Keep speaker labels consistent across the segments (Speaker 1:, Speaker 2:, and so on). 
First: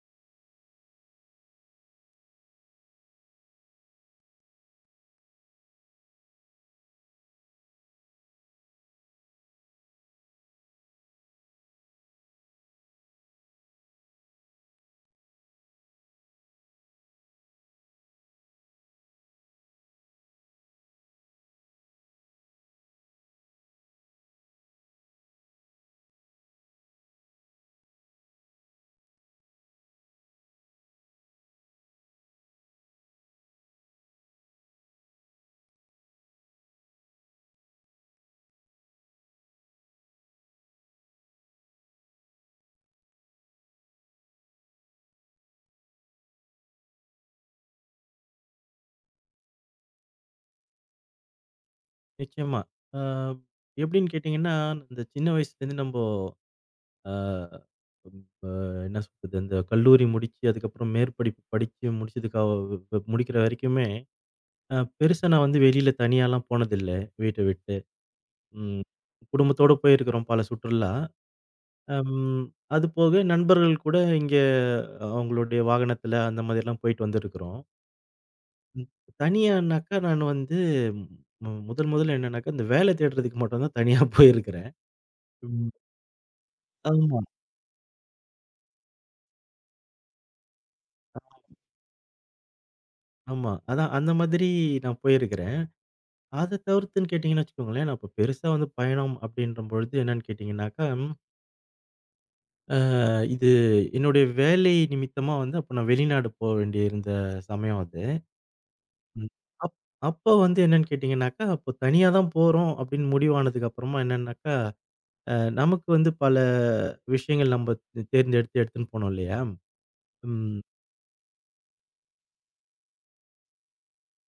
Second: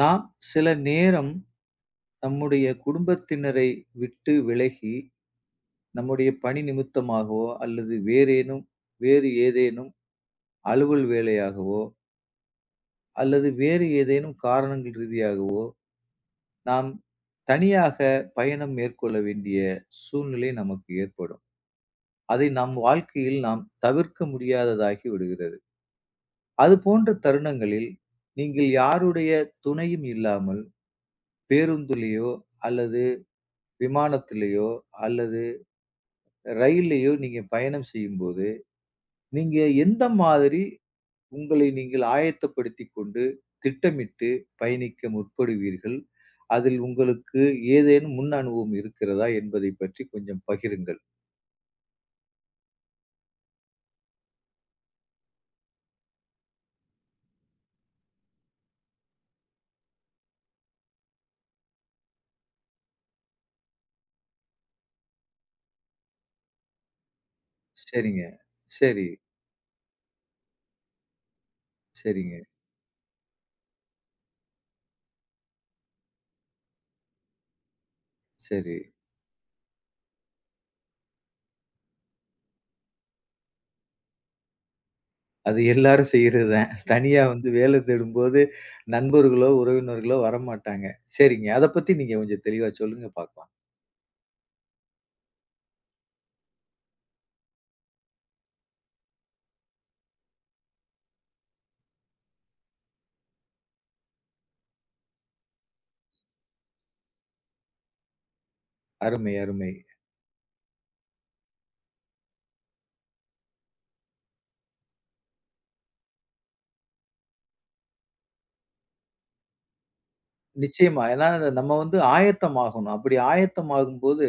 Speaker 1: நாம் சில நேரம் நம்முடைய குடும்பத்தினரை விட்டு விலகி, நம்முடைய பணி நிமித்தமாகவோ, அல்லது வேறு ஏதேனும் அலுவல் வேலையாகவோ, அல்லது வேறு ஏதேனும் காரணங்கள் ரீதியாகவோ, நாம் தனியாக பயணம் மேற்கொள்ள வேண்டிய சூழ்நிலை நமக்கு ஏற்படும். அதை நம் வாழ்க்கையில் நாம் தவிர்க்க முடியாததாகி விடுகிறது. அது போன்ற தருணங்களில், நீங்கள் யாருடைய துணையும் இல்லாமல் பேருந்துலயோ, அல்லது விமானத்திலயோ, அல்லது ரயில்லயோ நீங்க பயணம் செய்யும்போது, நீங்க எந்த மாதிரி உங்களை நீங்கள் ஆயத்தப்படுத்திக் கொண்டு, திட்டமிட்டு பயணிக்க முற்படுவீர்கள்? அதில் உங்களுக்கு ஏதேனும் முன் அனுபவம் இருக்கிறதா என்பதைப் பற்றி கொஞ்சம் பகிருங்கள்.
Speaker 2: நிச்சயமா. அ எப்படின்னு கேட்டீங்கன்னா, இந்த சின்ன வயசுலேருந்து நம்போ அ ப என்ன சொல்றது, அந்த கல்லூரி முடிச்சு, அதுக்கப்புறம் மேற்படிப்பு படிச்சு முடிச்சதுக்கு அ வ் முடிக்கிற வரைக்குமே, பெருசா நான் வந்து வெளியில தனியாலாம் போனதில்ல, வீட்ட விட்டு.
Speaker 1: சரிங்க.
Speaker 2: ம்.
Speaker 1: சரி,
Speaker 2: குடும்பத்தோட போயிருக்கிறோம் பல சுற்றுலா. அம்
Speaker 1: சரிங்க.
Speaker 2: அது போக நண்பர்கள் கூட இங்க அவங்களுடைய வாகனத்தில அந்த மாதிரிலாம் போயிட்டு வந்திருக்கிறோம்.
Speaker 1: சரி.
Speaker 2: ம். தனியானாக்கா நான் வந்து முதல் முதல்ல என்னன்னாக்கா, இந்த வேலை தேடுறதுக்கு மட்டும் தான் தனியா போயிருக்கிறேன்.
Speaker 1: அது எல்லாரும் செய்றது தான்.
Speaker 2: ஆமா,
Speaker 1: தனியா வந்து வேலை தேடும்போது நண்பர்களோ, உறவினர்களோ வரமாட்டாங்க. சரிங்க. அத பத்தி நீங்க கொஞ்சம் தெளிவா சொல்லுங்க பாக்கலாம்.
Speaker 2: ஆமா. அதான் அந்த மாதிரி நான் போயிருக்கிறேன். அத தவிர்த்துன்னு கேட்டீங்கன்னு வச்சுக்கோங்களேன், நான் இப்ப பெருசா வந்து பயணம் அப்படின்ற பொழுது என்னன்னு கேட்டீங்கன்னாக்கா, அ இது என்னுடைய வேலை நிமித்தமா வந்து அப்ப நான் வெளிநாடு போ வேண்டியிருந்த சமயம் அது. ம்.
Speaker 1: அருமை, அருமை.
Speaker 2: அப் அப்ப வந்து என்னன்னு கேட்டீங்கன்னாக்கா, அப்போ தனியா தான் போறோம் அப்படின்னு முடிவானதுக்கு அப்புறமா என்னன்னாக்கா, அ நமக்கு வந்து பல விஷயங்கள் நம்ம தேர்ந்தெடுத்து எடுத்துன்னு போனோம் இல்லையா? ம்.
Speaker 1: நிச்சயமா. ஏன்னா நம்ம வந்து ஆயத்தமாகணும். அப்படி ஆயத்தமாகும்போது,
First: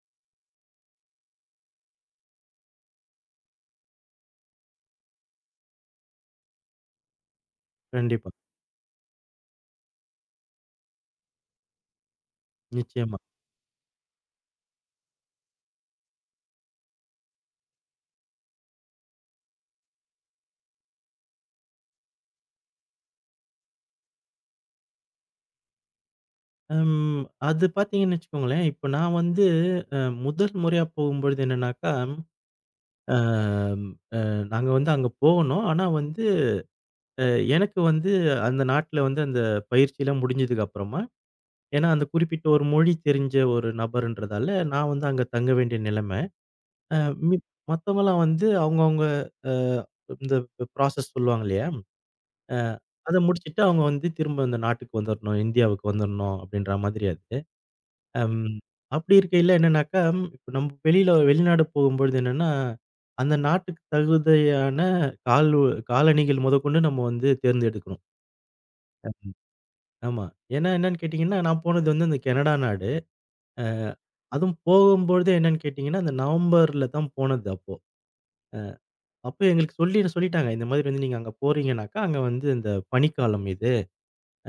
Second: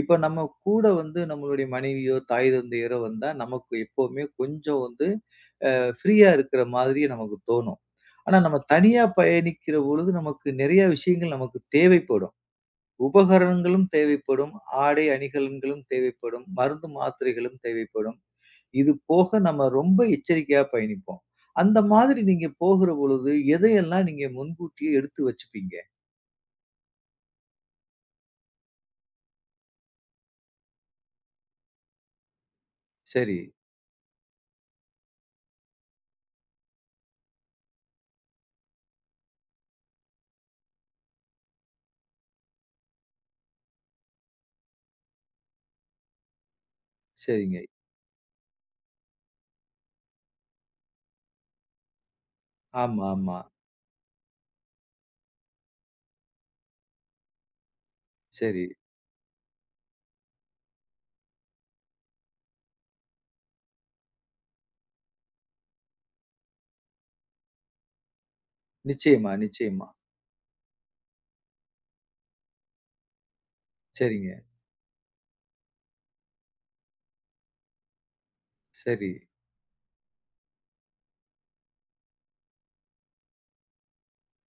Speaker 1: இப்ப நம்ம கூட வந்து நம்மளுடைய மனைவியோ, தாய் தந்தையரோ வந்தா நமக்கு எப்பவுமே கொஞ்சம் வந்து ஃப்ரீயா இருக்கிற மாதிரி நமக்கு தோணும்.
Speaker 2: கண்டிப்பா.
Speaker 1: ஆனா நம்ம தனியா பயணிக்கிற பொழுது நமக்கு நிறைய விஷயங்கள் நமக்கு தேவைப்படும்.
Speaker 2: நிச்சயமா.
Speaker 1: உபகரணங்களும் தேவைப்படும். ஆடை அணிகலன்களும் தேவைப்படும். மருந்து மாத்திரைகளும் தேவைப்படும். இது போக நம்ம ரொம்ப எச்சரிக்கையா பயணிப்போம். அந்த மாதிரி நீங்க போகிற பொழுது எதையெல்லாம் நீங்க முன்கூட்டியே எடுத்து வச்சுப்பீங்க?
Speaker 2: அம். அது பார்த்தீங்கன்னு வச்சுக்கோங்களேன், இப்ப நான் வந்து அ முதல் முறையா போகும்பொழுது என்னன்னாக்கா, அ
Speaker 1: சரி.
Speaker 2: நாங்க வந்து அங்க போனோம். ஆனா வந்து அ எனக்கு வந்து அந்த நாட்ல வந்து அந்த பயிற்சிலாம் முடிஞ்சதுக்கு அப்புறமா, ஏன்னா அந்த குறிப்பிட்ட ஒரு மொழி தெரிஞ்ச ஒரு நபர்ன்றதால, நான் வந்து அங்க தங்க வேண்டிய நிலைமை. அ மி
Speaker 1: சரிங்க.
Speaker 2: மத்தவங்கலாம் வந்து அவங்கவங்க அ இந்த ப்ராசஸ் சொல்லுவாங்க இல்லையா? அ
Speaker 1: ஆமா,
Speaker 2: அத
Speaker 1: ஆமா.
Speaker 2: முடிச்சுட்டு அவங்க வந்து திரும்ப அந்த நாட்டுக்கு வந்துரணும். இந்தியாவுக்கு வந்துரணும் அப்படின்ற மாதிரி அது. அம்.
Speaker 1: சரி.
Speaker 2: அப்படி இருக்கையில என்னன்னாக்கா, இப்ப நம்ம வெளியில வெளிநாடு போகும்பொழுது என்னன்னா, அந்த நாட்டுக்கு தகுதியான கால் காலணிகள் முதற்கொண்டு நம்ம வந்து தேர்ந்தெடுக்கணும்.
Speaker 1: நிச்சயமா, நிச்சயமா.
Speaker 2: ஆமா. ஏன்னா என்னன்னு கேட்டீங்கன்னா, நான் போனது வந்து இந்த கனடா நாடு.
Speaker 1: சரிங்க.
Speaker 2: அதுவும் போகும்பொழுது என்னன்னு கேட்டீங்கன்னா, அந்த நவம்பர்ல தான் போனது அப்போ.
Speaker 1: சரி,
Speaker 2: அப்போ எங்களுக்கு சொல்லி சொல்லிட்டாங்க. இந்த மாதிரி வந்து நீங்க அங்க போறீங்கன்னாக்கா, அங்க வந்து இந்த பனிக்காலம் இது.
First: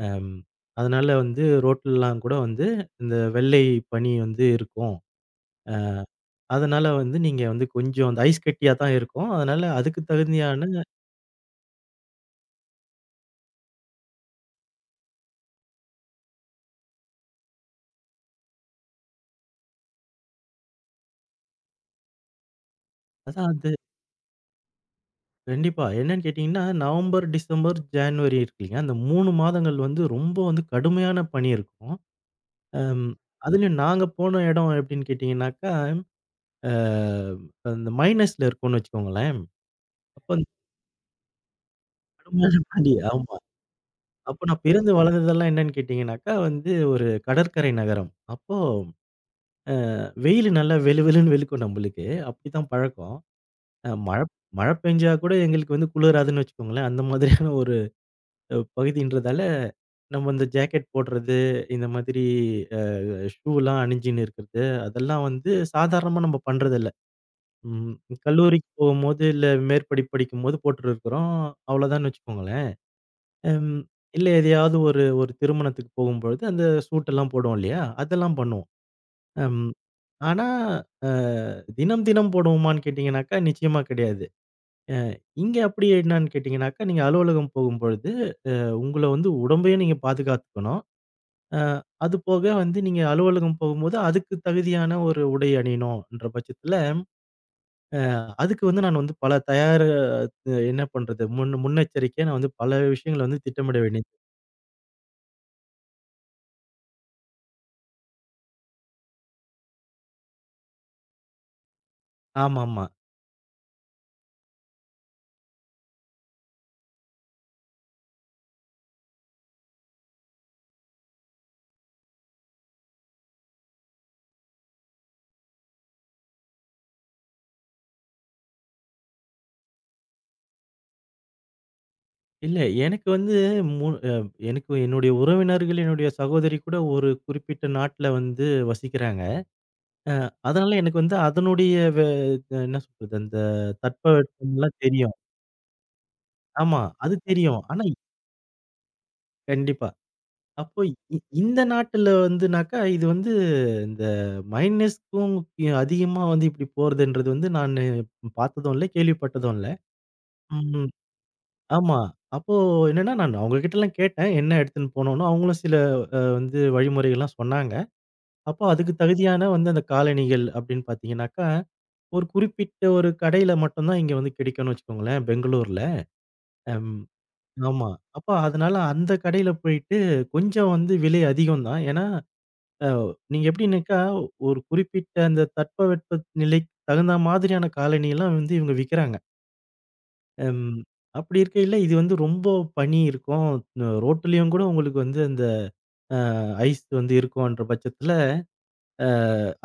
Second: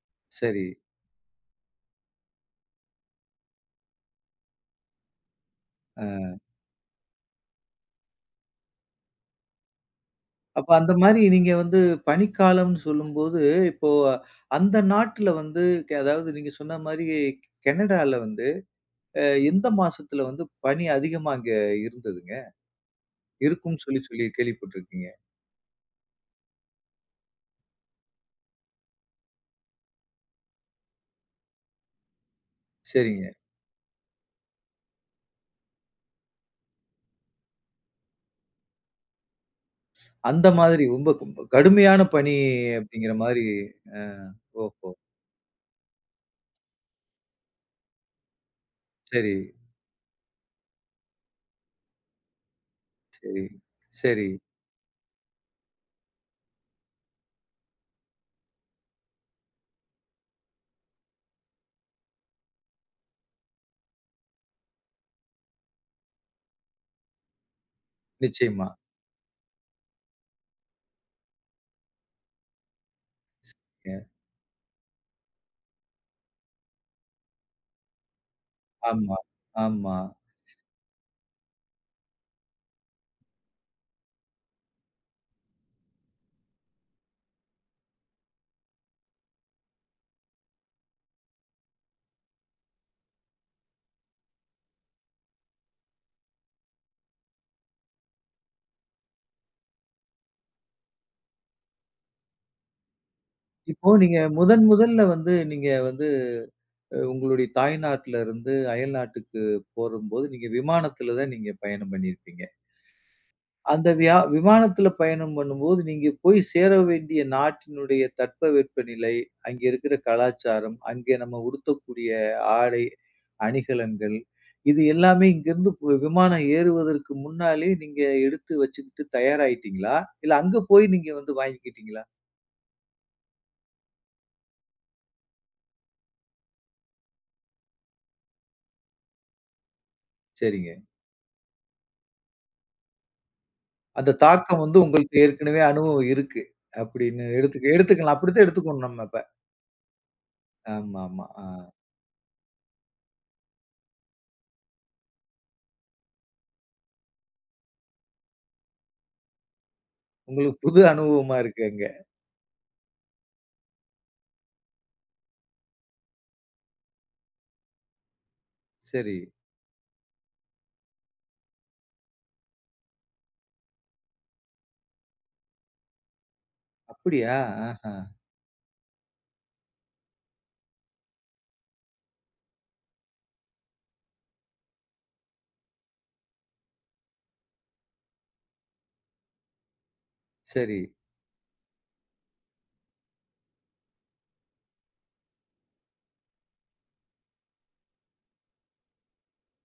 Speaker 2: அம்.
Speaker 1: சரி.
Speaker 2: அதனால வந்து ரோட்லலாம் கூட வந்து இந்த வெள்ளை பனி வந்து இருக்கும்.
Speaker 1: அ
Speaker 2: அதனால வந்து நீங்க வந்து கொஞ்சம் அந்த ஐஸ் கட்டியா தான் இருக்கும். அதனால அதுக்கு தகுந்தியான
Speaker 1: அப்ப அந்த மாரி நீங்க வந்து பனிக்காலம்னு சொல்லும்போது, இப்போ அந்த நாட்டுல வந்து அதாவது நீங்க சொன்ன மாரி கனடால வந்து அ எந்த மாசத்துல வந்து பனி அதிகமா அங்க இருந்ததுங்க?
Speaker 2: அதான் அது
Speaker 1: இருக்கும்னு சொல்லி சொல்லி கேள்விப்பட்டுருக்கீங்க.
Speaker 2: கண்டிப்பா. என்னன்னு கேட்டீங்கன்னா, நவம்பர், டிசம்பர், ஜான்வரி இருக்கு இல்லையா? அந்த 3 மாதங்கள் வந்து ரொம்ப வந்து கடுமையான பனி இருக்கும். அம்
Speaker 1: சரிங்க.
Speaker 2: அதுலயும் நாங்க போன இடம் எப்படின்னு கேட்டீங்கன்னாக்கா, அ அந்த மைனஸ்ல இருக்கும்னு வச்சுக்கோங்களேன். அப்ப அந்த
Speaker 1: அந்த மாதிரி ரொம்ப கடுமையான பனி
Speaker 2: கடுமையான பனி
Speaker 1: அப்படிங்கிற
Speaker 2: ஆமா.
Speaker 1: மாரி அ
Speaker 2: அப்ப நான்
Speaker 1: ஓஹோ!
Speaker 2: பிறந்து வளர்ந்ததெல்லாம் என்னன்னு கேட்டீங்கன்னாக்கா, வந்து ஒரு கடற்கரை நகரம். அப்போ
Speaker 1: சரி,
Speaker 2: வெயிலு நல்லா வெலு வெலுன்னு வெளுக்கும் நம்மளுக்கு. அப்படித்தான் பழக்கம்.
Speaker 1: சரி,
Speaker 2: அ மழ
Speaker 1: சரி.
Speaker 2: மழ பெஞ்சா கூட எங்களுக்கு வந்து குளிராதுன்னு வச்சுக்கோங்களேன். அந்த மாதிரியான ஒரு பகுதின்றதால, நம்ம இந்த ஜாக்கெட் போடுறது, இந்த மாதிரி அ ஷூலாம் அணிஞ்சுன்னு இருக்கிறது, அதெல்லாம் வந்து சாதாரணமா நம்ம பண்றதில்ல. ம்.
Speaker 1: நிச்சயமா.
Speaker 2: கல்லூரிக்கு போகும்போது, இல்ல மேற்படிப்பு படிக்கும்போது போட்டுருக்கிறோம். அவ்வளோதான்னு வச்சுக்கோங்களேன். ம்.
Speaker 1: அ
Speaker 2: இல்ல எதையாவது ஒரு ஒரு திருமணத்துக்கு போகும்பொழுது, அந்த சூட்டெல்லாம் போடுவோம் இல்லையா? அதெல்லாம் பண்ணுவோம்.
Speaker 1: ஆமா,
Speaker 2: ம்.
Speaker 1: ஆமா.
Speaker 2: ஆனா, அ தினம் தினம் போடுவோமான்னு கேட்டீங்கன்னாக்கா, நிச்சயமா கிடையாது. அ இங்க அப்படி என்னான்னு கேட்டீங்கன்னாக்கா, நீங்க அலுவலகம் போகும்பொழுது, உங்கள வந்து உடம்பையும் நீங்க பாதுகாத்துக்கணும். அ அது போக வந்து நீங்க அலுவலகம் போகும்போது, அதுக்கு தகுதியான ஒரு உடை அணியணும்ன்ற பட்சத்துல, அ அதுக்கு வந்து நான் வந்து பல தயார் என்ன பண்றது? முன்னெச்சரிக்கையா நான் வந்து பல விஷயங்கள வந்து திட்டமிட
Speaker 1: இப்போ
Speaker 2: வேண்டியது
Speaker 1: நீங்க முதன் முதல்ல வந்து நீங்க வந்து உங்களுடைய தாய்நாட்ல இருந்து அயல்நாட்டுக்கு போகும்போது, நீங்க விமானத்துல தான் நீங்க பயணம் பண்ணியிருப்பீங்க.
Speaker 2: ஆமாமா.
Speaker 1: அந்த விமானத்துல பயணம் பண்ணும்போது, நீங்க போய் சேர வேண்டிய நாட்டினுடைய தட்பவெப்பநிலை, அங்க இருக்கிற கலாச்சாரம், அங்கே நம்ம உடுத்தக்கூடிய ஆடை, அணிகலன்கள் இது எல்லாமே இங்கிருந்து விமானம் ஏறுவதற்கு முன்னாலே நீங்க எடுத்து வச்சுக்கிட்டு தயாராயிட்டீங்களா? இல்ல அங்க போய் நீங்க வந்து வாங்கிக்கிட்டீங்களா?
Speaker 2: இல்ல எனக்கு வந்து மு அ எனக்கு என்னுடைய உறவினர்கள், என்னுடைய சகோதரி கூட ஒரு குறிப்பிட்ட நாட்ல வந்து வசிக்கிறாங்க.
Speaker 1: சரிங்க.
Speaker 2: அதனால எனக்கு வந்து அதனுடைய வே அ என்ன சொல்றது, அந்த
Speaker 1: அந்த தாக்கம் வந்து
Speaker 2: தட்பவெப்பம்லாம்
Speaker 1: உங்களுக்கு
Speaker 2: தெரியும்.
Speaker 1: ஏற்கனவே அனுபவம் இருக்கு.
Speaker 2: ஆமா, அது
Speaker 1: அப்படின்னு
Speaker 2: தெரியும்.
Speaker 1: எடுத்துக்க
Speaker 2: ஆனா
Speaker 1: எடுத்துக்கலாம். அப்படித்தான் எடுத்துக்கணும் நம்ம இப்ப.
Speaker 2: கண்டிப்பா. அப்போ
Speaker 1: ஆமா, ஆமா. ஆ.
Speaker 2: இந்த நாட்டுல வந்துனாக்கா, இது வந்து இந்த மைனஸ்க்கும் அதிகமா வந்து இப்டி போறதுன்றது வந்து நானு பார்த்ததும் இல்ல, கேள்விப்பட்டதும் இல்ல.
Speaker 1: உங்களுக்கு புது
Speaker 2: ம்.
Speaker 1: அனுபவமா இருக்கு அங்க.
Speaker 2: ஆமா. அப்போ என்னன்னா, நான் அவங்க கிட்டலாம் கேட்டேன். என்ன எடுத்துன்னு போணும்னு. அவங்களும் சில வந்து வழிமுறைகள்லாம் சொன்னாங்க. அப்போ அதுக்கு
Speaker 1: சரி.
Speaker 2: தகுதியான வந்து அந்த காலணிகள் அப்டின்னு பார்த்தீங்கன்னாக்கா ஒரு குறிப்பிட்ட ஒரு கடையில மட்டும் தான் இங்க வந்து கிடைக்கும்னு வச்சுக்கோங்களேன், பெங்களூர்ல. அம்
Speaker 1: அப்படியா?
Speaker 2: ஆமா.
Speaker 1: ஆஹா.
Speaker 2: அப்ப அதனால அந்த கடையில போயிட்டு கொஞ்சம் வந்து விலை அதிகம் தான். ஏன்னா, அ நீங்க எப்படின்னாக்கா, ஒரு குறிப்பிட்ட அந்த தட்பவெட்ப நிலைக்கு தகுந்த மாதிரியான காலணிலாம் வந்து இவங்க விக்கிறாங்க. அம்
Speaker 1: சரி,
Speaker 2: அப்படி இருக்கையில இது வந்து ரொம்ப பனி இருக்கும். ரோட்லயும் கூட உங்களுக்கு வந்து அந்த ஐஸ் வந்து இருக்கும்ன்ற பட்சத்துல, அ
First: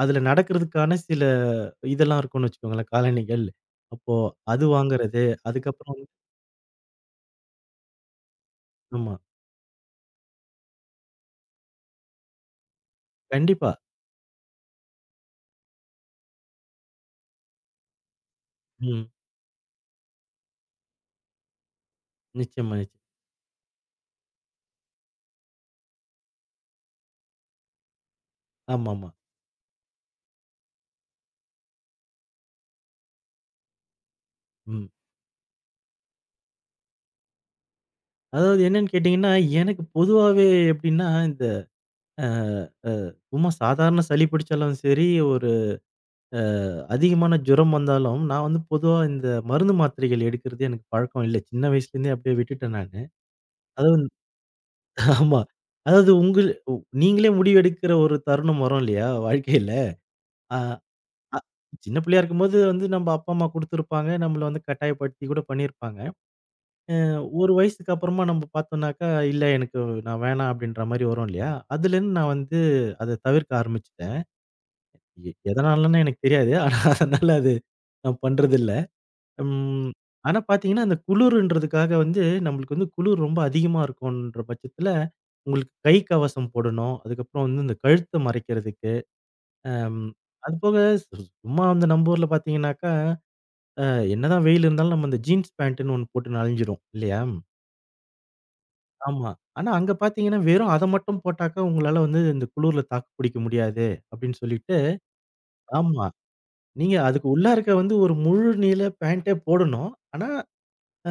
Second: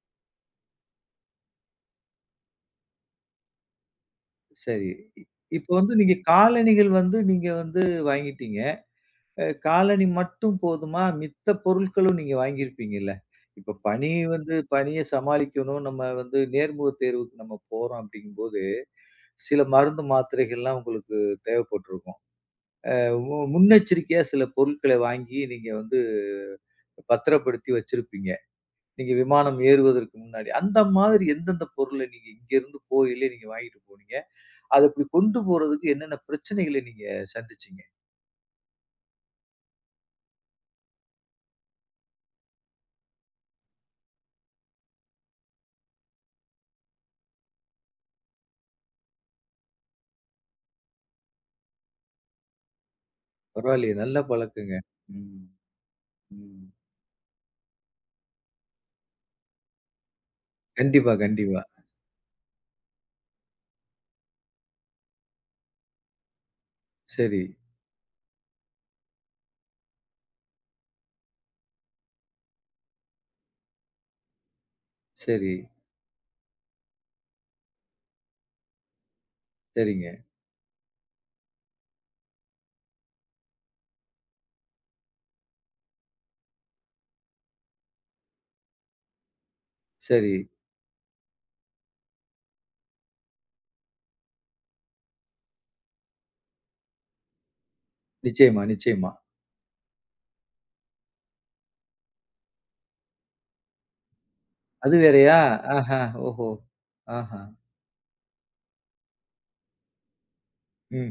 Speaker 2: அதுல நடக்கிறதுக்கான சில இதெல்லாம் இருக்கும்னு வச்சுக்கோங்களேன், காலணிகள். அப்போ அது
Speaker 1: சரி. இ
Speaker 2: வாங்குறது,
Speaker 1: இப்ப வந்து
Speaker 2: அதுக்கப்புறம்
Speaker 1: நீங்க காலணிகள் வந்து நீங்க வந்து வாங்கிட்டீங்க.
Speaker 2: ஆமா.
Speaker 1: அ காலணி மட்டும் போதுமா? மித்த பொருட்களும் நீங்க வாங்கியிருப்பீங்கல்ல.
Speaker 2: கண்டிப்பா.
Speaker 1: இப்ப பனி வந்து பனிய சமாளிக்கணும். நம்ம வந்து நேர்முகத் தேர்வுக்கு நம்ம போறோம் அப்படிங்கும்போது,
Speaker 2: ம்.
Speaker 1: சில மருந்து மாத்திரைகள்லாம் உங்களுக்கு தேவைப்பட்டுருக்கும்.
Speaker 2: நிச்சயமா, நிச்சயம்.
Speaker 1: முன்னெச்சரிக்கையா சில பொருட்களை வாங்கி நீங்க வந்து பத்திரப்படுத்தி வச்சிருப்பீங்க.
Speaker 2: ஆமாமா.
Speaker 1: நீங்க விமானம் ஏறுவதற்கு முன்னாடி. அந்த மாதிரி எந்தெந்த பொருள நீங்க இங்கருந்து போகையிலே நீங்க வாங்கிட்டு போனீங்க? அத
Speaker 2: ம்.
Speaker 1: அப்படி கொண்டு போறதுக்கு என்னென்ன பிரச்சனைகள நீங்க சந்திச்சீங்க?
Speaker 2: அதாவது என்னன்னு கேட்டீங்கன்னா, எனக்கு பொதுவாவே எப்படின்னா, இந்த அ அ சும்மா சாதாரண சளி பிடிச்சாலும் சரி, ஒரு அ அதிகமான ஜுரம் வந்தாலும், நான் வந்து பொதுவா இந்த மருந்து மாத்திரைகள் எடுக்கிறது எனக்கு பழக்கம் இல்ல. சின்ன வயசுலேருந்தே அப்படியே விட்டுட்டேன் நானு.
Speaker 1: பரவாயில்லையே!
Speaker 2: அதுவும்
Speaker 1: நல்ல பழக்கங்க.
Speaker 2: ஆமா.
Speaker 1: ம்,
Speaker 2: அதாவது உங்கள்
Speaker 1: ம்.
Speaker 2: உ நீங்களே முடிவு எடுக்கிற ஒரு தருணம் வரும் இல்லையா? வாழ்க்கையில. அ
Speaker 1: கண்டிப்பா,
Speaker 2: அ
Speaker 1: கண்டிப்பா.
Speaker 2: சின்ன பிள்ளையா இருக்கும்போது வந்து நம்ம அப்பா, அம்மா குடுத்துருப்பாங்க. நம்மள வந்து கட்டாயப்படுத்தி கூட பண்ணியிருப்பாங்க.
Speaker 1: சரி,
Speaker 2: ஒரு வயசுக்கு அப்புறமா நம்ம பார்த்தோம்னாக்கா, இல்ல எனக்கு நான் வேணாம் அப்படின்ற மாரி வரும் இல்லையா? அதுலேருந்து நான் வந்து அத தவிர்க்க ஆரம்பிச்சுட்டேன்.
Speaker 1: சரி,
Speaker 2: எதனாலன்னு எனக்கு தெரியாது. ஆனா அதனால அது நான் பண்றதில்ல. ம்.
Speaker 1: சரிங்க.
Speaker 2: ஆனா பார்த்தீங்கன்னா, அந்த குளுருன்றதுக்காக வந்து நம்மளுக்கு வந்து குளுர் ரொம்ப அதிகமா இருக்குன்ற பட்சத்தில, உங்களுக்கு கை கவசம் போடணும். அதுக்கப்புறம் வந்து இந்த கழுத்த மறைக்கிறதுக்கு, அம்
Speaker 1: சரி.
Speaker 2: அதுபோக சு சும்மா வந்து நம்ம ஊர்ல பார்த்தீங்கன்னாக்கா, அ என்னதான் வெயில் இருந்தாலும் நம்ம அந்த ஜீன்ஸ் பேண்ட்டுன்னு ஒண்ணு போட்டு அலைஞ்சிரும் இல்லையா?
Speaker 1: நிச்சயமா, நிச்சயமா.
Speaker 2: ஆமா. ஆனா அங்க பார்த்தீங்கன்னா, வெறும் அத மட்டும் போட்டாக்கா, உங்களால வந்து இந்த குளுர்ல தாக்கு பிடிக்க முடியாது அப்படின்னு சொல்லிட்டு
Speaker 1: அது வேறயா? ஆஹா!
Speaker 2: ஆமா.
Speaker 1: ஓஹோ!
Speaker 2: நீங்க அதுக்கு
Speaker 1: ஆஹா!
Speaker 2: உள்ளார்க்க வந்து ஒரு முழு நீள பேண்டே போடணும். ஆனா,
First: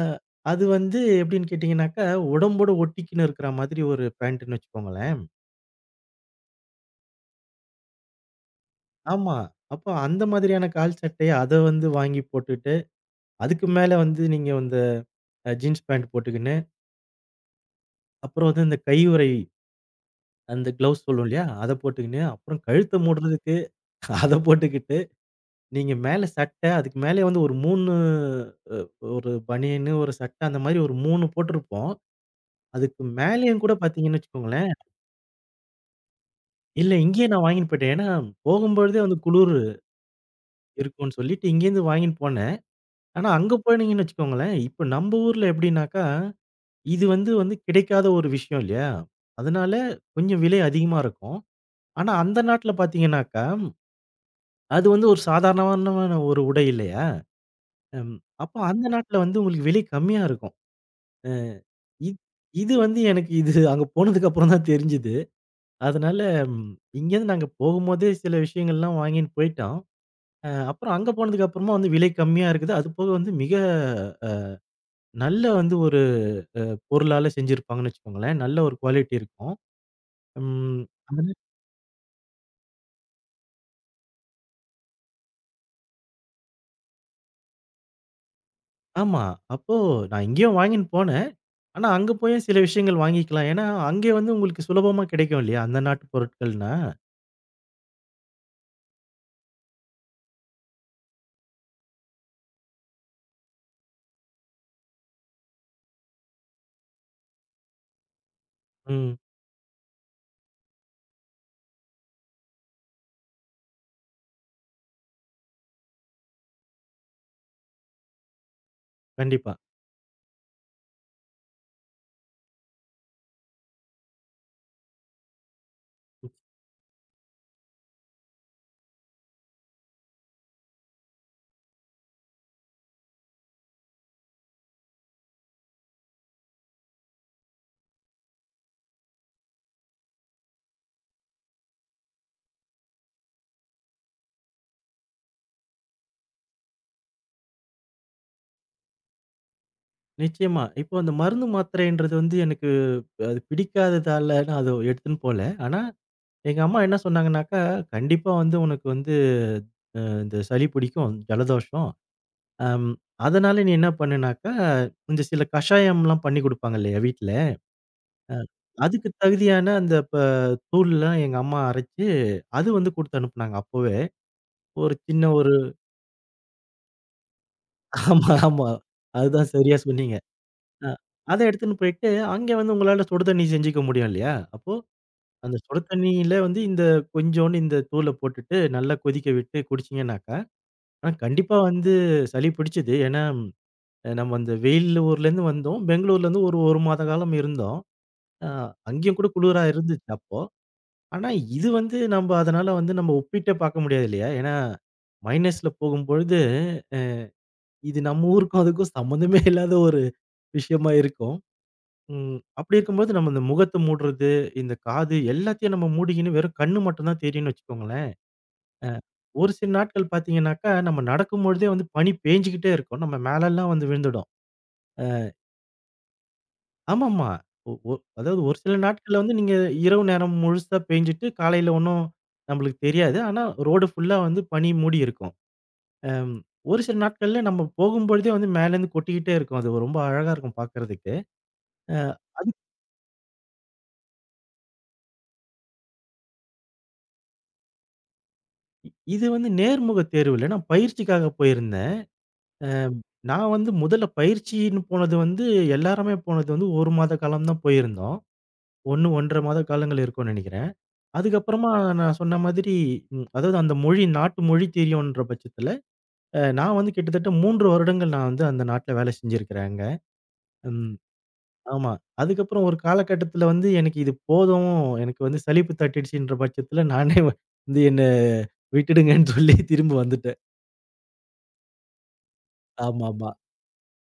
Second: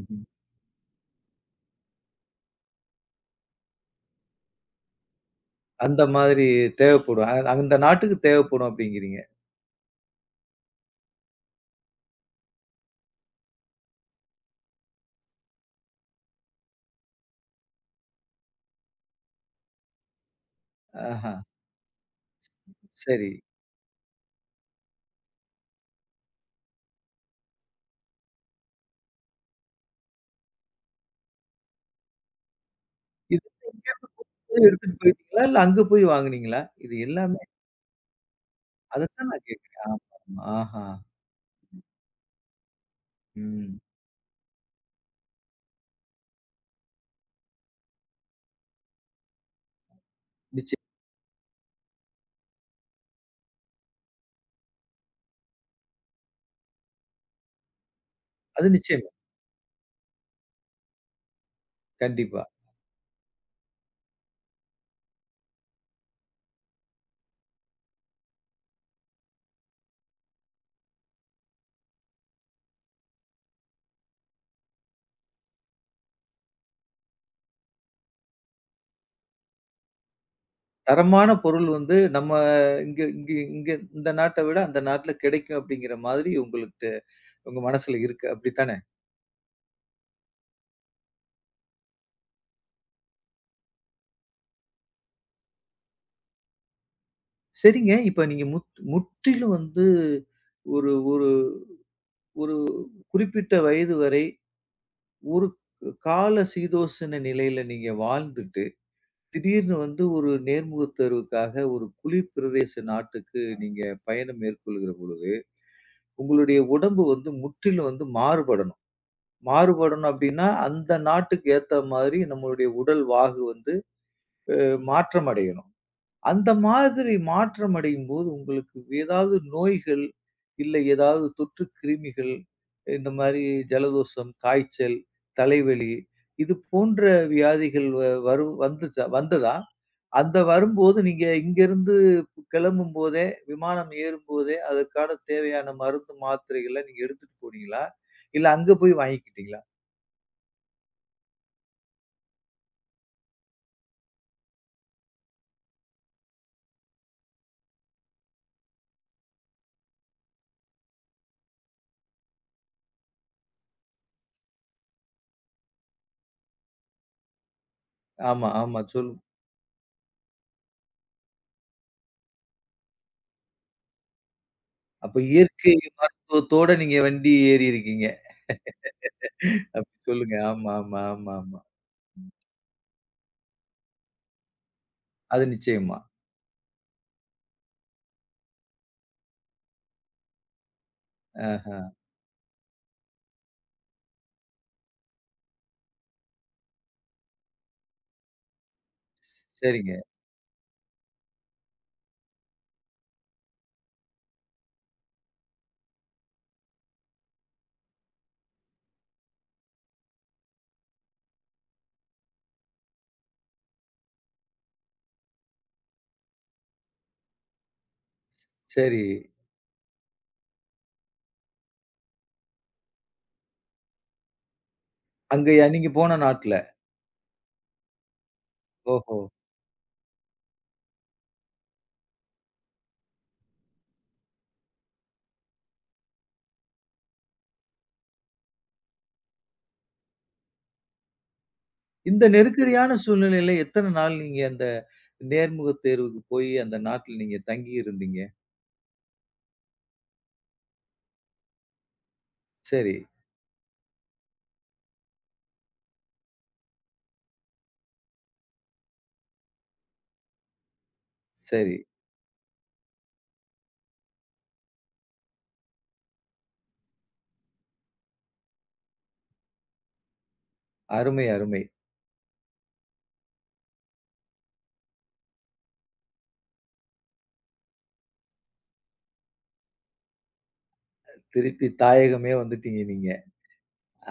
Speaker 2: அ அது வந்து எப்படின்னு கேட்டீங்கன்னாக்கா, உடம்போட ஒட்டிக்கின்னு இருக்கிற மாதிரி ஒரு பேண்ட்டுன்னு வச்சுக்கோங்களேன்.
Speaker 1: அந்த மாதிரி தேவைப்படும். அந்த நாட்டுக்கு தேவைப்படும் அப்படிங்கிறீங்க.
Speaker 2: ஆமா. அப்போ அந்த மாதிரியான கால் சட்டை அத வந்து வாங்கி போட்டுட்டு, அதுக்கு மேல வந்து நீங்க இந்த ஜீன்ஸ் பேண்ட் போட்டுக்கின்னு, அப்புறம் வந்து இந்த கையுறை அந்த க்ளவுஸ் சொல்லுவோம்
Speaker 1: ஆஹா!
Speaker 2: இல்லையா? அத போட்டுக்கின்னு, அப்புறம் கழுத்த
Speaker 1: சரி.
Speaker 2: மூடுறதுக்கு அத போட்டுக்கிட்டு நீங்க மேல சட்ட, அதுக்கு மேலயே வந்து ஒரு 3 அ ஒரு பனியனு, ஒரு சட்ட அந்த மாரி ஒரு 3 போட்டிருப்போம். அதுக்கு
Speaker 1: இது
Speaker 2: மேலயும் கூட
Speaker 1: எங்கேயாவது
Speaker 2: பார்த்தீங்கன்னு
Speaker 1: போகும்போது
Speaker 2: வச்சுக்கோங்களேன்,
Speaker 1: எடுத்துட்டு போயிட்டீங்களா? இல்ல அங்க போய் வாங்குனீங்களா?
Speaker 2: இல்ல
Speaker 1: இது
Speaker 2: இங்கேயே
Speaker 1: எல்லாமே
Speaker 2: நான் வாங்கின்னு போயிட்டேன். ஏன்னா போகும்பொழுதே வந்து
Speaker 1: அதத்தான் நான்
Speaker 2: குளுரு
Speaker 1: கேட்கிறேன். ஆமாமா. ஆஹா.
Speaker 2: இருக்கும்ன்னு சொல்லிட்டு இங்கேருந்து வாங்கின்னு போனேன். ஆனா அங்க
Speaker 1: ம்.
Speaker 2: போனீங்கன்னு வச்சுக்கோங்களேன், இப்ப நம்ப ஊர்ல எப்படின்னாக்கா, இது வந்து வந்து கிடைக்காத ஒரு விஷயம் இல்லையா? அதனால கொஞ்சம் விலை
Speaker 1: நிச்சயம்.
Speaker 2: அதிகமா இருக்கும். ஆனா அந்த நாட்ல பார்த்தீங்கன்னாக்கா, அது வந்து ஒரு சாதாரணமான ஒரு உடை இல்லையா? ம். அப்போ
Speaker 1: அது
Speaker 2: அந்த
Speaker 1: நிச்சயமா.
Speaker 2: நாட்ல வந்து உங்களுக்கு விலை கம்மியா இருக்கும். இத்
Speaker 1: கண்டிப்பா.
Speaker 2: இது வந்து எனக்கு இது அங்க போனதுக்கு அப்புறம் தான் தெரிஞ்சது. அதனால ம் இங்கேருந்து நாங்க போகும்போதே சில விஷயங்கள்லாம் வாங்கின்னு போயிட்டோம். அப்புறம் அங்க போனதுக்கு அப்புறமா வந்து விலை கம்மியா இருக்குது. அதுபோக வந்து மிக நல்ல வந்து ஒரு அ பொருளால செஞ்சிருப்பாங்கன்னு வச்சுக்கோங்களேன். நல்ல ஒரு குவாலிட்டி இருக்கும். ம்
Speaker 1: தரமான
Speaker 2: அதனா
Speaker 1: பொருள் வந்து நம்ம இங்க இங்க இங்க இந்த நாட்ட விட அந்த நாட்ல கிடைக்கும் அப்படிங்கிற மாதிரி உங்களுக்கு உங்க மனசுல இருக்கு. அப்படித்தானே?
Speaker 2: ஆமா. அப்போ நான் இங்கேயும் வாங்கின்னு போனேன். ஆனா அங்க போயும் சில விஷயங்கள் வாங்கிக்கலாம். ஏன்னா, அங்கே வந்து உங்களுக்கு சுலபமா கிடைக்கும் இல்லையா? அந்த நாட்டு பொருட்கள்னா.
Speaker 1: சரிங்க. இப்ப நீங்க முற்றிலும் வந்து ஒரு ஒரு ஒரு குறிப்பிட்ட வயது வரை ஒரு கால சீதோஷண நிலையில நீங்க வாழ்ந்துட்டு
Speaker 2: ம்.
Speaker 1: திடீர்னு வந்து ஒரு நேர்முகத் தேர்வுக்காக ஒரு குளிர் பிரதேச நாட்டுக்கு நீங்க பயணம் மேற்கொள்கிற பொழுது, உங்களுடைய உடம்பு வந்து முற்றிலும் வந்து மாறுபடணும்.
Speaker 2: கண்டிப்பா.
Speaker 1: மாறுபடணும் அப்டின்னா, அந்த நாட்டுக்கு ஏத்த மாதிரி நம்மளுடைய உடல் வாகு வந்து மாற்றம் அடையணும். அந்த மாதிரி மாற்றம் அடையும்போது உங்களுக்கு ஏதாவது நோய்கள், இல்லை ஏதாவது தொற்று கிருமிகள், இந்த மாரி ஜலதோஷம், காய்ச்சல், தலைவலி இது போன்ற வியாதிகள் வ வரு வந்துச்சா? வந்ததா? அந்த வரும்போது நீங்க இங்கேருந்து கிளம்பும்போதே, விமானம் ஏறும்போதே, அதற்கான தேவையான மருந்து, மாத்திரைகள நீங்க எடுத்துட்டு போனீங்களா? இல்ல அங்க போய் வாங்கிக்கிட்டீங்களா?
Speaker 2: நிச்சயமா. இப்போ அந்த மருந்து மாத்திரைன்றது வந்து எனக்கு அது பிடிக்காததால நான் அத எடுத்துன்னு போல. ஆனா, எங்க அம்மா என்ன சொன்னாங்கன்னாக்கா, "கண்டிப்பா வந்து உனக்கு வந்து இந்த சளி பிடிக்கும், ஜலதோஷம். அம் அதனால நீ என்ன பண்ணுனாக்கா, இந்த சில கஷாயம்லாம் பண்ணி குடுப்பாங்க இல்லையா வீட்ல,
Speaker 1: ஆமா, ஆமா.
Speaker 2: அதுக்கு
Speaker 1: சொல்லுங்க.
Speaker 2: தகுதியான அந்த தூள்லாம் எங்க அம்மா அரைச்சு, அது வந்து குடுத்து அனுப்புனாங்க அப்பவே. ஒரு
Speaker 1: அப்ப
Speaker 2: சின்ன ஒரு"
Speaker 1: இயற்கை மருத்துவத்தோட நீங்க வண்டி ஏறியிருக்கீங்க.
Speaker 2: ஆமா, ஆமா. அதுதான் சரியா
Speaker 1: அப்படி
Speaker 2: சொன்னீங்க.
Speaker 1: சொல்லுங்க. ஆமா,
Speaker 2: அ
Speaker 1: ஆமா, ஆமா,
Speaker 2: அத
Speaker 1: ஆமா.
Speaker 2: எடுத்துன்னு போயிட்டு, அங்க வந்து உங்களால சுடு தண்ணி செஞ்சுக்க முடியும் இல்லையா? அப்போ
Speaker 1: அது
Speaker 2: அந்த சுடு
Speaker 1: நிச்சயமா.
Speaker 2: தண்ணியில வந்து இந்த கொஞ்சோண்டு இந்த தூள போட்டுட்டு நல்லா கொதிக்க விட்டு குடிச்சீங்கன்னாக்கா, ஆ கண்டிப்பா
Speaker 1: ஆ.
Speaker 2: வந்து சளி பிடிச்சது. ஏன்னா, நம்ம அந்த வெயில் ஊர்லேருந்து வந்தோம். பெங்களூர்லேருந்து ஒரு 1 மாத காலம் இருந்தோம். அ அங்கேயும் கூட குளிரா
Speaker 1: சரிங்க.
Speaker 2: இருந்துச்சு அப்போ. ஆனா இது வந்து நம்ம அதனால வந்து நம்ம ஒப்பிட்டே பார்க்க முடியாது இல்லையா? ஏன்னா மைனஸ்ல போகும்பொழுது, அ இது நம்ம ஊருக்கும் அதுக்கும் சம்மந்தமே இல்லாத ஒரு விஷயமா இருக்கும். ம். அப்படி இருக்கும்போது நம்ம இந்த முகத்த மூடுறது, இந்த காது எல்லாத்தையும் நம்ம மூடிக்கின்னு வெறும் கண்ணு மட்டும் தான் தெரியும்னு வச்சுக்கோங்களேன். அ
Speaker 1: சரி.
Speaker 2: ஒரு சில நாட்கள் பார்த்தீங்கன்னாக்கா, நம்ம நடக்கும்பொழுதே வந்து பனி பேஞ்சுகிட்டே இருக்கும். நம்ம மேலல்லாம் வந்து விழுந்துடும். அ
Speaker 1: அங்கயா நீங்க போன நாட்ல?
Speaker 2: ஆமாமா. ஒ ஒ அதாவது ஒரு சில
Speaker 1: ஓஹோ!
Speaker 2: நாட்கள்ல வந்து நீங்க இரவு நேரம் முழுசா பேஞ்சுட்டு, காலையில ஒண்ணும் நம்மளுக்கு தெரியாது. ஆனா ரோடு ஃபுல்லா வந்து பனி மூடி இருக்கும். அம் ஒரு சில நாட்கள்ல நம்ம போகும்பொழுதே வந்து மேலேருந்து கொட்டிக்கிட்டே இருக்கும். அது ரொம்ப அழகா இருக்கும் பார்க்கறதுக்கு. அ
Speaker 1: இந்த
Speaker 2: அது
Speaker 1: நெருக்கடியான சூழ்நிலையில எத்தன நாள் நீங்க அந்த நேர்முகத் தேர்வுக்கு போயி அந்த நாட்ல நீங்க தங்கி இருந்தீங்க?
Speaker 2: இது வந்து நேர்முக தேர்வு இல்ல. நான் பயிற்சிக்காக போயிருந்தேன். அ
Speaker 1: சரி,
Speaker 2: நான் வந்து முதல்ல பயிற்சின்னு போனது வந்து எல்லாருமே போனது வந்து 1 மாத காலம் தான் போயிருந்தோம். 1, 1 1/2 மாத காலங்கள் இருக்கும்னு நினைக்கிறேன். அதுக்கப்புறமா
Speaker 1: சரி.
Speaker 2: நான் சொன்ன மாதிரி அதாவது அந்த மொழி நாட்டு மொழி தெரியுன்ற பட்சத்தில, நான் வந்து கிட்டத்தட்ட 3 வருடங்கள் நான் வந்து அந்த நாட்ல வேலை செஞ்சிருக்கிறேங்க. ம்.
Speaker 1: அருமை, அருமை.
Speaker 2: ஆமா. அதுக்கப்புறம் ஒரு காலகட்டத்தில வந்து எனக்கு இது போதும், எனக்கு வந்து சலிப்பு தட்டிடுச்சுன்ற பட்சத்தில நானே வந்து என்ன விட்டுடுங்கன்னு சொல்லி திரும்ப வந்துட்டேன்.
Speaker 1: திருப்பி தாயகமே வந்துட்டீங்க நீங்க.
Speaker 2: ஆமாமா.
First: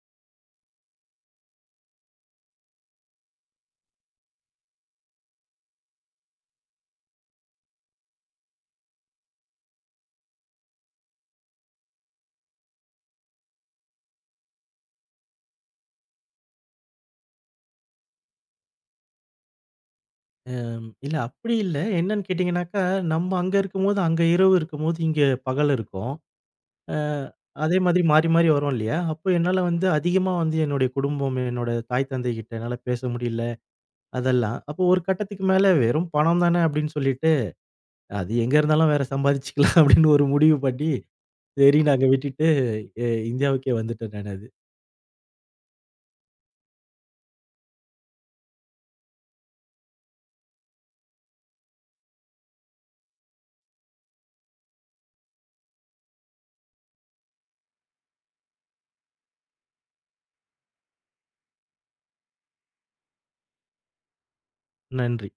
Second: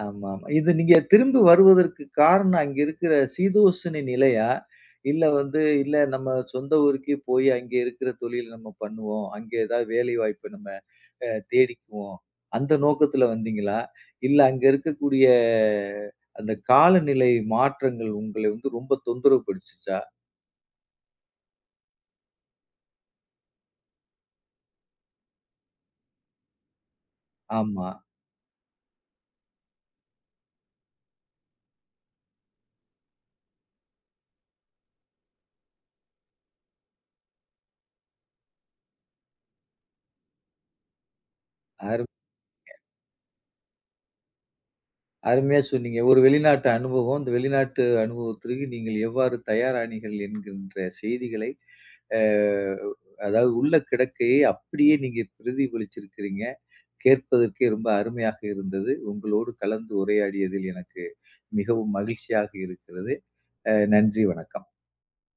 Speaker 1: ஆமாமா. இது நீங்க திரும்பி வருவதற்கு காரணம் அங்க இருக்கிற சீதோஷண நிலையா? இல்ல வந்து இல்ல நம்ம சொந்த ஊருக்கே போய் அங்க இருக்கிற தொழில் நம்ம பண்ணுவோம். அங்க ஏதாவது வேலை வாய்ப்பு நம்ம தேடிக்குவோம். அந்த நோக்கத்துல வந்தீங்களா? இல்ல அங்க இருக்கக்கூடிய அந்த காலநிலை மாற்றங்கள் உங்களை வந்து ரொம்ப தொந்தரவு படுச்சுச்சா?
Speaker 2: இல்ல அப்படி இல்ல. என்னன்னு கேட்டீங்கன்னாக்கா, நம்ம அங்க இருக்கும்போது அங்க இரவு இருக்கும்போது, இங்க பகல் இருக்கும். அ அதே
Speaker 1: ஆமா.
Speaker 2: மாதிரி மாறி, மாறி வரும் இல்லையா? அப்போ என்னால வந்து அதிகமா வந்து என்னுடைய குடும்பம், என்னோட தாய், தந்தை கிட்ட என்னால பேச முடியல, அதெல்லாம். அப்போ ஒரு கட்டத்துக்கு மேல வெறும் பணம் தானே அப்படின்னு சொல்லிட்டு, அது எங்க இருந்தாலும் வேற சம்பாதிச்சுக்கலாம் அப்படின்னு ஒரு முடிவு பண்ணி, சரி நாங்க
Speaker 1: அருமை.
Speaker 2: விட்டுட்டு இந்தியாவுக்கே வந்துட்டேன் நான் அது.
Speaker 1: அருமையா சொன்னீங்க. ஒரு வெளிநாட்டு அனுபவம். இந்த வெளிநாட்டு அனுபவத்திற்கு நீங்கள் எவ்வாறு தயாரானீர்கள் என்கின்ற செய்திகளை, அ அதாவது உள்ள கிடக்கையை அப்படியே நீங்க பிரதிபலிச்சிருக்கிறீங்க. கேட்பதற்கே ரொம்ப அருமையாக இருந்தது. உங்களோடு கலந்து உரையாடியதில் எனக்கு மிகவும் மகிழ்ச்சியாக இருக்கிறது. நன்றி, வணக்கம்.
Speaker 2: நன்றி.